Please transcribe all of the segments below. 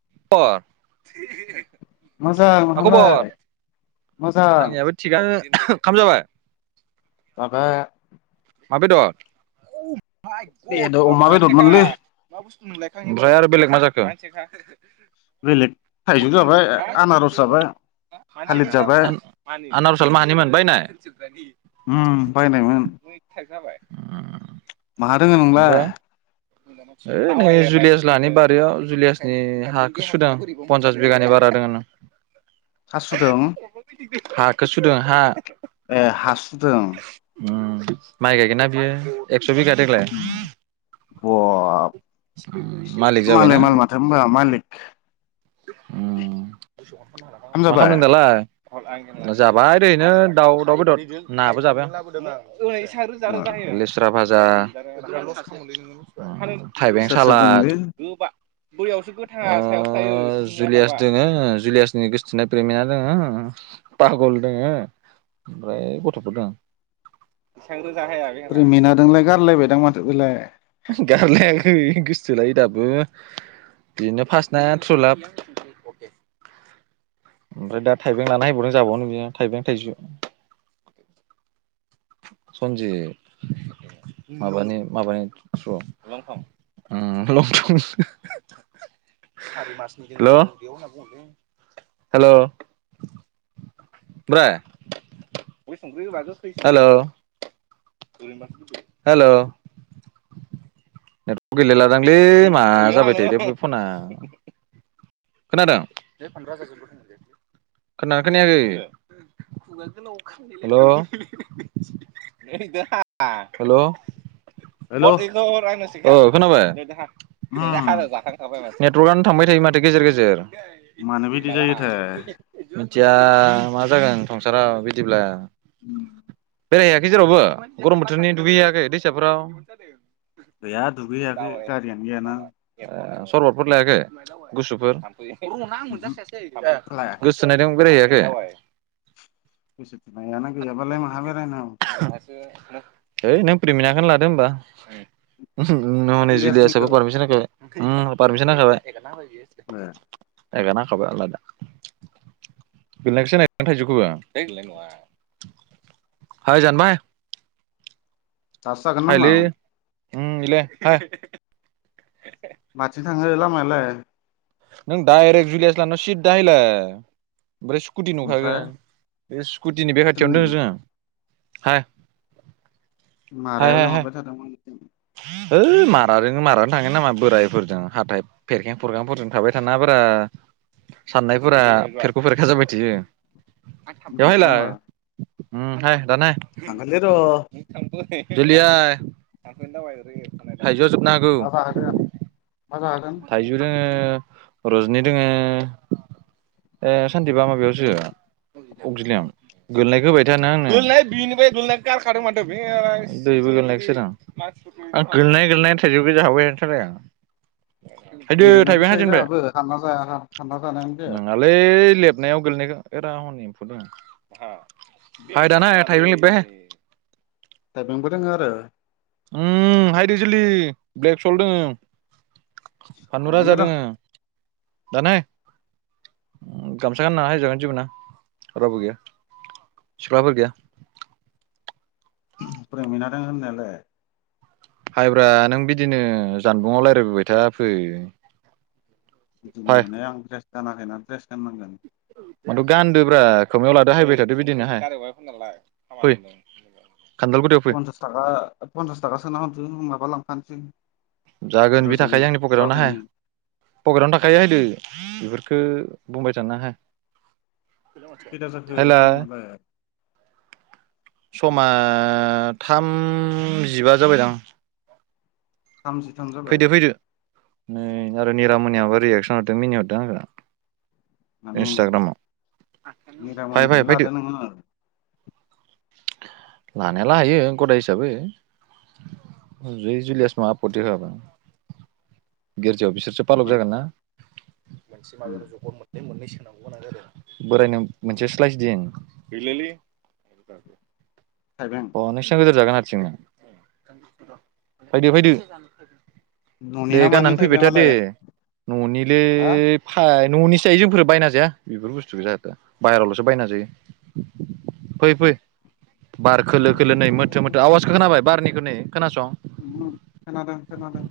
[unintelligible] मोजां मा नोंहालाय खबर मोजां आंनियाबो थिगानो ओंखाम जाबाय माबा मा बेदर माय बेदर गद अमा बेदरमोनलै [unintelligible] ओमफ्राय आरो बेलेग मा जाखो बेलेग थाइजौ जाबाय आनारस जाबाय थालिर जाबाय आनारसाल माहानिमोन बायनाय उम बायनायमोन उम उम उम माहा दङो नोंलाय ओइ नै जुलियास लाहानि बारियाव जुलियासनि हाखौ सुदों आं पन्सास बिगानि बारा दङ नों हा सुदों हाखौ सुदों हा ए हा सुदों उम माइ गायगोन ना बियो एक्स' बिगा देग्लाय बाब मालिक माला माल माथो होनबा मालिक ओम। ओंखाम मा जाबाय खालामदों दालाय? जाबाय ओरैनो दाउ दाउ बेदर नाबो जाबाय ओ आं लेस्रा फाज जा थाइबें सोर सोर सालाद दंलै बोरियावसो गोथाङा सायाव थायो जुलियास दङ जुलियासनि गोसोथोननाय प्रेमिना दङ पागल दङ ओमफ्राय गथ'फोर दङ ओरै मेनादोंलाय गारलायबायदां माथो बेलाय है गोसथोलायो दाबो बिनो फार्स्त ना थ्रु लाफ ओमफ्राय दा थाइबें लाना हैबावदों जाबावगोन बियो थाइबें थाइसुम सनजि माबानि माबानि [unintelligible] हेल' हेल' ओमफ्राय हेल' हेल' नेटवर्क गेलेलादांलै मा जाबाय थादों दे फना खोनादों खोनदोंना खोनायाखैे हेलव हेलव ब र [unintelligible] अ खोनाबाय? हेल' जाखांखाबाय [unintelligible] दान उम थांबाय [unintelligible] थै माथो गेजेर गेजेर मानो बिदि जायोथाय सिया मा जागोन संसारा बिदिब्ला [inaudible] बेरायहैयाखै जेरावबो गरम बोथोरनि दुगैहैयाखै दैसाफ्राव? गैया दुगैयाखै गारियानो गैया ना। सरबदफोर लायाखै? गुसुफोर? आं ओमहो मोनजासै लायाखै गोसोनाय दं बेरायहैै [unintelligible] [unintelligible] गोसो थोनायानो गैयाबालाय माहा बेरायनो? सै नों प्रिमिनाखौनो लादो होमबा नै जुलिया इलियासनिखौ साबारमस नाय [unintelligible] ओ पारमिसन नांखाबाय। [unintelligible] ह [unintelligible] नायग नांखाबाय आलादा गोनायखौसो थाइजौखौबोनाय नङा हाय जानबाय [unintelligible] दासो जागोन नामा? ओम इलाइ हाइ थांल मालाय नों डायरेक्ट जुलियास लाहानाव सिदा हायलाय ओमफ्राय स्कुटि ओमफ्राय नुखागोन बे स्कुटिनि बे जोंनि खाथियावनो दोंङो जोंङो। हाय [inaudible] मारायाव लेंहरबाय थादोंमोन है माराजों मारानो थांङो नामा बोरायफोरजों हाथाय फेरखें प्रग्रामफोरजों थाबाय थाना बारा साननायफोरा फेरख' फेरखा जाबाय थायो। बेयाव नंगौ हायलाय नामा ओम हाय दानो हाय थांगोनलै र' [inaudible] जलदि हाय थनो दावाय [unintelligible] फोजोबनो हागौ मा जाहोगोन मा जाहोगोन थाइजु‌ दोंङो रजनि दोंङो ए सानदिबा माबायावसो अगजिलियाम गोलैनायखो होबाय था नों आंनो गारखादों माथो दैबो गोनायसो आं गोरनाय गोनाय थाइजौ गो जाहाबायथाराय आं थायदो ओरैनो थाइबें जायो हायजेनबाय जोंहाबो हानना जाया हानना जानायानो जाया नंङालै लेबनायाव गोलैनायखौ [unintelligible] फायदा ना थायब्रै लेबबाय हो थाइबेंबो दोंङो आरो उय हाइद जलदि ब्लेक सल दोंङो फानलु राजा थांगोनलै र' दोङो दानो हाय गामसा गानना हैजागोन जेबो नङा रावबो गैया सिख्लाफोर गैया फोरोंहैना दों होननायालाय हाइब्रा नों बिदिनो जानबुंआव रायज्लायबोबाय था फै [inaudible] फाय गानाखैना ड्रेस गाननांगोन माथ' गानदोब्रा खोमायाव लादो हायबाय थादो बिदिनोहाय फै खान्दालगुरियाव फै पन्सास थाखा पन्सास थाखा सोना जों माबा लांफानोसै जागोन बे रज'नि थाखायो आंनि पकेरावनो हाय रहायनि पकेरावनो थाखायो हैदो बेफोरखौ ओ बुंबाय थानो हा खैथा जाखो हेलौ टाइमालाय समा थामजिबा जाबायदां थामजि थाम जाबाय फैदो [unintelligible] निरामनियाबो रियेकसन हरदों मिनिहरदों आंखौ [unintelligible] इन्सटाग्रामाव फाय फाय मिरामनिखौनो फैदो लादो नोङो लानायालाय हायो गदाय हिसाबै जै जुलिया [unintelligible] आफथि होआबा [unintelligible] [unintelligible] जागोन ना मोनसे [unintelligible] जगर मोननै मोननैसो बोरायनो मोनसे स्लायस दोन थाइबें [unintelligible] [inaudible] [inaudible] न'नि दे ना मानि गाननानै फैबाय था दे थाइबेंआलाय न'निलै हा फाय न'निसो जायो जोंफोरो बायना जाया बेफोर बुस्थुखौ जाहाथ' बाहेरावल'सो बायना जायो फै फै बार खोलो खोलो बबे नै मोथो मोथो खोनादों आवाजखौ खोनाबाय बारनि होनै खोनासं [inaudible] खोनादों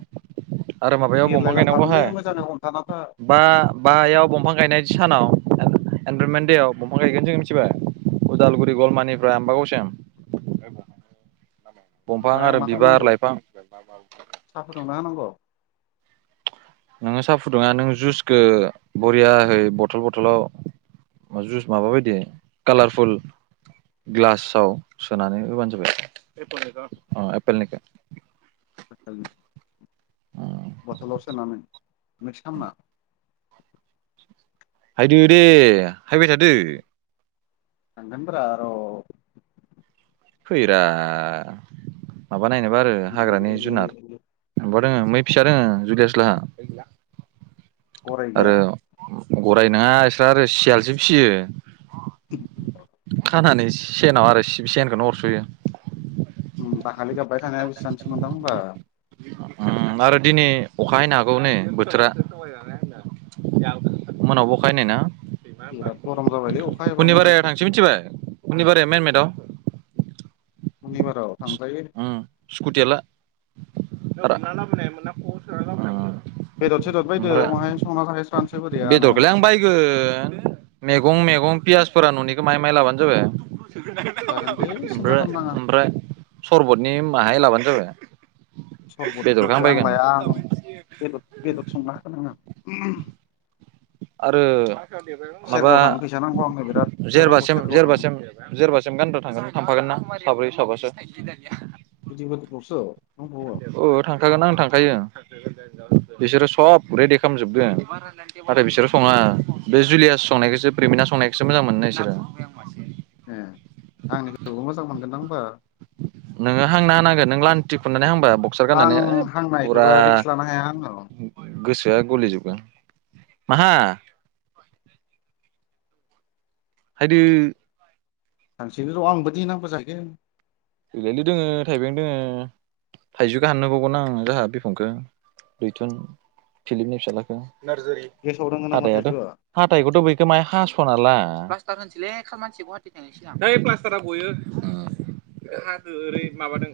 आरो माबायाव बिरलाय बंफां गायनांगौ लांफागोनलै हाय मोजाङै हमथाना था बा बायाव बंफां गायनाय सानाव एनभारनमेन्ट देवाव बंफां गायगोन जों मिथिबाय उदालगुरि गलमानिफ्राय आमबागावसिम दंफां ओमफाय आरो मा बिबार खालामनांगौ लाइफां साहा फुदुंना होनां अ नोङो साहा फुदुंङा नों जुसखो बरियाहै बथल बथलाव जुस माबा बायदि कालारफुल ग्लासाव सोनानै होबानो जाबाय एपोलनिखो [unintelligible] बथलाव सोनानै मिक्स खालामना [inaudible] थांगोनब्रा र' फैरा [inaudible] दोङो मै फिसा दोङो जुदियासलाङा गराय गैया आरो गराय नङा इस्रा आरो सियालसो फिसियो खानानै सेनाव आरो सिब सेनखौनो अर [unintelligible] ओम दाखालि गाबबाय थानाया [unintelligible] मोनदां होमबा [unintelligible] आरो दिनै अख हैनो हागौ नै बोथोरा मोनायावबो अखा हैनाय ना बिराद गरम जाबायलै अखा हायोबा हुनिबारायाव मोजांसो थांसै मिथिबाय [inaudible] [inaudible] थांजायो उम स्कुटियाला [unintelligible] बेदर सेदर बायदो बहाय संना जाहैस्रा बेदरखौलाय आं बायगोन मेगं मेगं फियासफोरा न'निखौ माइ लाबानो जाबाय। जागोन दे सिन्था ओमफ्राय खालामनाङा ओमफ्राय सरबतनि बाहाय लाबानो जाबाय। बेदरखौ सरबतफोरदा आं बायगोन लाया आं बेदद बेदद संना होनांगोन। उम आरो माबा थांनो फैसा नांगौ आंनो बिराद फैसा नांगौ जेरबासिम सेरगाव थांनो जेरबासिम जेरबासिम गानग्रा थांगोन थांफागोन ना साब्रै [unintelligible] बिदिबाथ फसो अ थांखागोन आं थांखायो। बिसोरो सब रेडि खालामजोबदों नाथाय बिसोरो सङा बे जुलियास संनायखौसो प्रेमिना संनायखौसो मोजां मोनो बिसोरो। आंनि गोजोआव मोजां मोनगोनदांबा। नोङो हांना होनांगोन नों लान्थि खुनानै हांबा बक्सार आं गाननानै ओय फुरा। हांनायखौबा रिक्स लानो हाया आङो गलि जोबगोन माहा। फैदो। थांसनि र' आं बायदि नांगौ जाहैगोन। एलायलै दोङो थाइबें दोङो थाइजौखौ हाननोबावगोन आङो जोंहा बिफांखौ रैथुन फिलिपनि फिसाज्लाखौ नारजारि गेसाव दोङो नामा हाथाइाथ' थाइजौआ हाथाइखौथ' बेैखौ मा हास'ना ला प्लास्टार होनसैलै खामानसो गौवाहाटि थांनोसै ना। थोर प्लास्टारा गयो ओ ओरै माबादों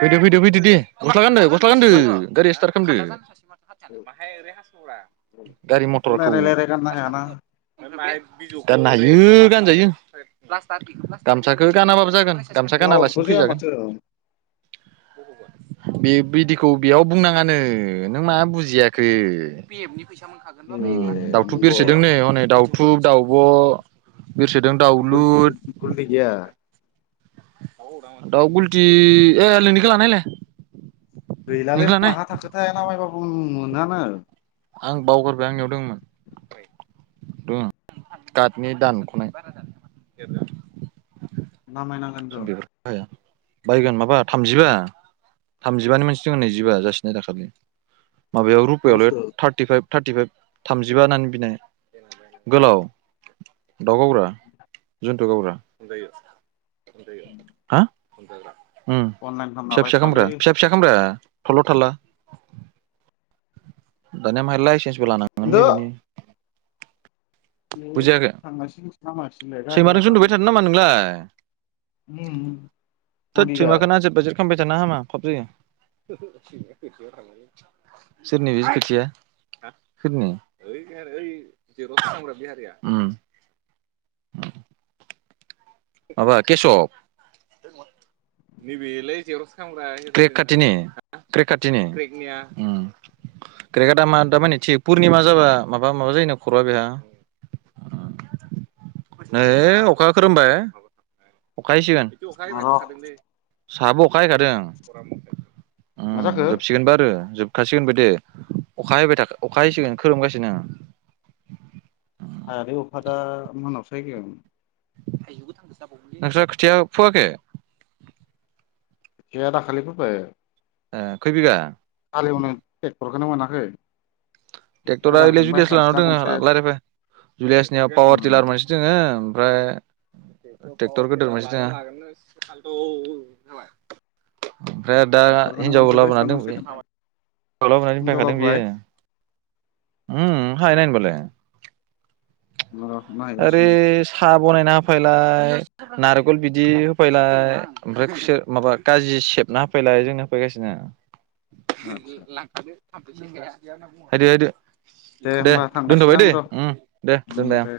फैदो फैदो फैदो दे गस्ला गानदों। गसला गानदो गारिस्टार खालामदो। [unintelligible] गारि रायलाय मथरखौ [unintelligible] रायलाय गारनो हायाना [unintelligible] गाननो हायो गानजायो गामसाखौ गानाबाबो जागोन। गामसा लाउदबो गानालासिनो जाया फैजागोन। माथो बे बिदिखौ बेयाव बुंनाङानो नों मा बुजियाखै। ए उम दाउथु नंगौ बिरसोदों नै हनै दाव थु, दाउब' बिरसोदों गल दाउलुर गलटि गैया। द गुलटि ए नोंनिखौलानो हैले। गैलालै माहा थाखोथायाया ना माय बाबो। उ मोनहानो आं बावगारबाय आंनियाव दंमोन दङ कारटनि दानख'नाय नामायनांगोन र' [unintelligible] बायगोन माबा थामजिबा थामजिबानि मोनसे दं नैजिबा जासिनाय दाखालि माबायाव मा रुपायावल' बुस्थु थार्टिफाइभ थार्टिफाइभ थामजिबा होननानै बिनाय गोलाव दाव गावग्रा गावग्रा जायो हा [unintelligible] उम अनलाइन खालामनो फिसा -फिसा खामब्रा बायस'आलै फिसा -फिसा खामब्रा थल'- थाला दानिया मा लायन्सेस लानांगोनलै बिनो बे थांगासिनो नामागासिनोलाय गारि सैमाजोंसो उन्दुबाय थादों लांनामोनलाय नामा नोंलाय उम थोद बदिगाद सैमाखौनो आजेद बाजेद खालामबाय थानो हामा फाब जायो सोरनि जे सोरनि उम [unintelligible] अखा हासिगोन बि अखा हबाय र' थाखादोंलै साबो अखा हायैखादों उ मा जाखो जोबसिगोनबो आरो जोबखासिगोनबो दे अखा हायैबाय थाख अखा हयैसिगोन खोरोमगासिनो हायालै अखादा मोनायावसो फैगोन नाख्रा खोथिया फोआखै गैया दाखालि फोबाय ए खैय बिघा हाललिवनो ट्रेक्टरखौनो मोनाखै ट्रेक्ट'रा ओइलाय गोदानखौनो जुुलियास लानाव बायस'नोसैदां दंङो गंसे रायलायबायज जुलियासनियाव उम पावार टिलार मोनसे दङो ओमफ्राय ट्रेक्टर गेदेर गंसे दंङो ओमफ्राय आरो दा ट्रेक्टरखौनो हिनजावबो मोनसे लाबोनानै बायस'नांसिगोन दां दंफैयो [unintelligible] [unintelligible] हिनजाव लाबोबाय र' नायहैगासिनो आरे सा बानायना होफैलाय नारखल बिदि होफैलाय ओमफ्राय खुसे माबा काजि सेबना होफैलाय जोंनो होफैगासिनो। आदसा आरो दे होमबा थांगासिनो दोनथ'बाय आं दैे र' दे उम दोनबाय। दे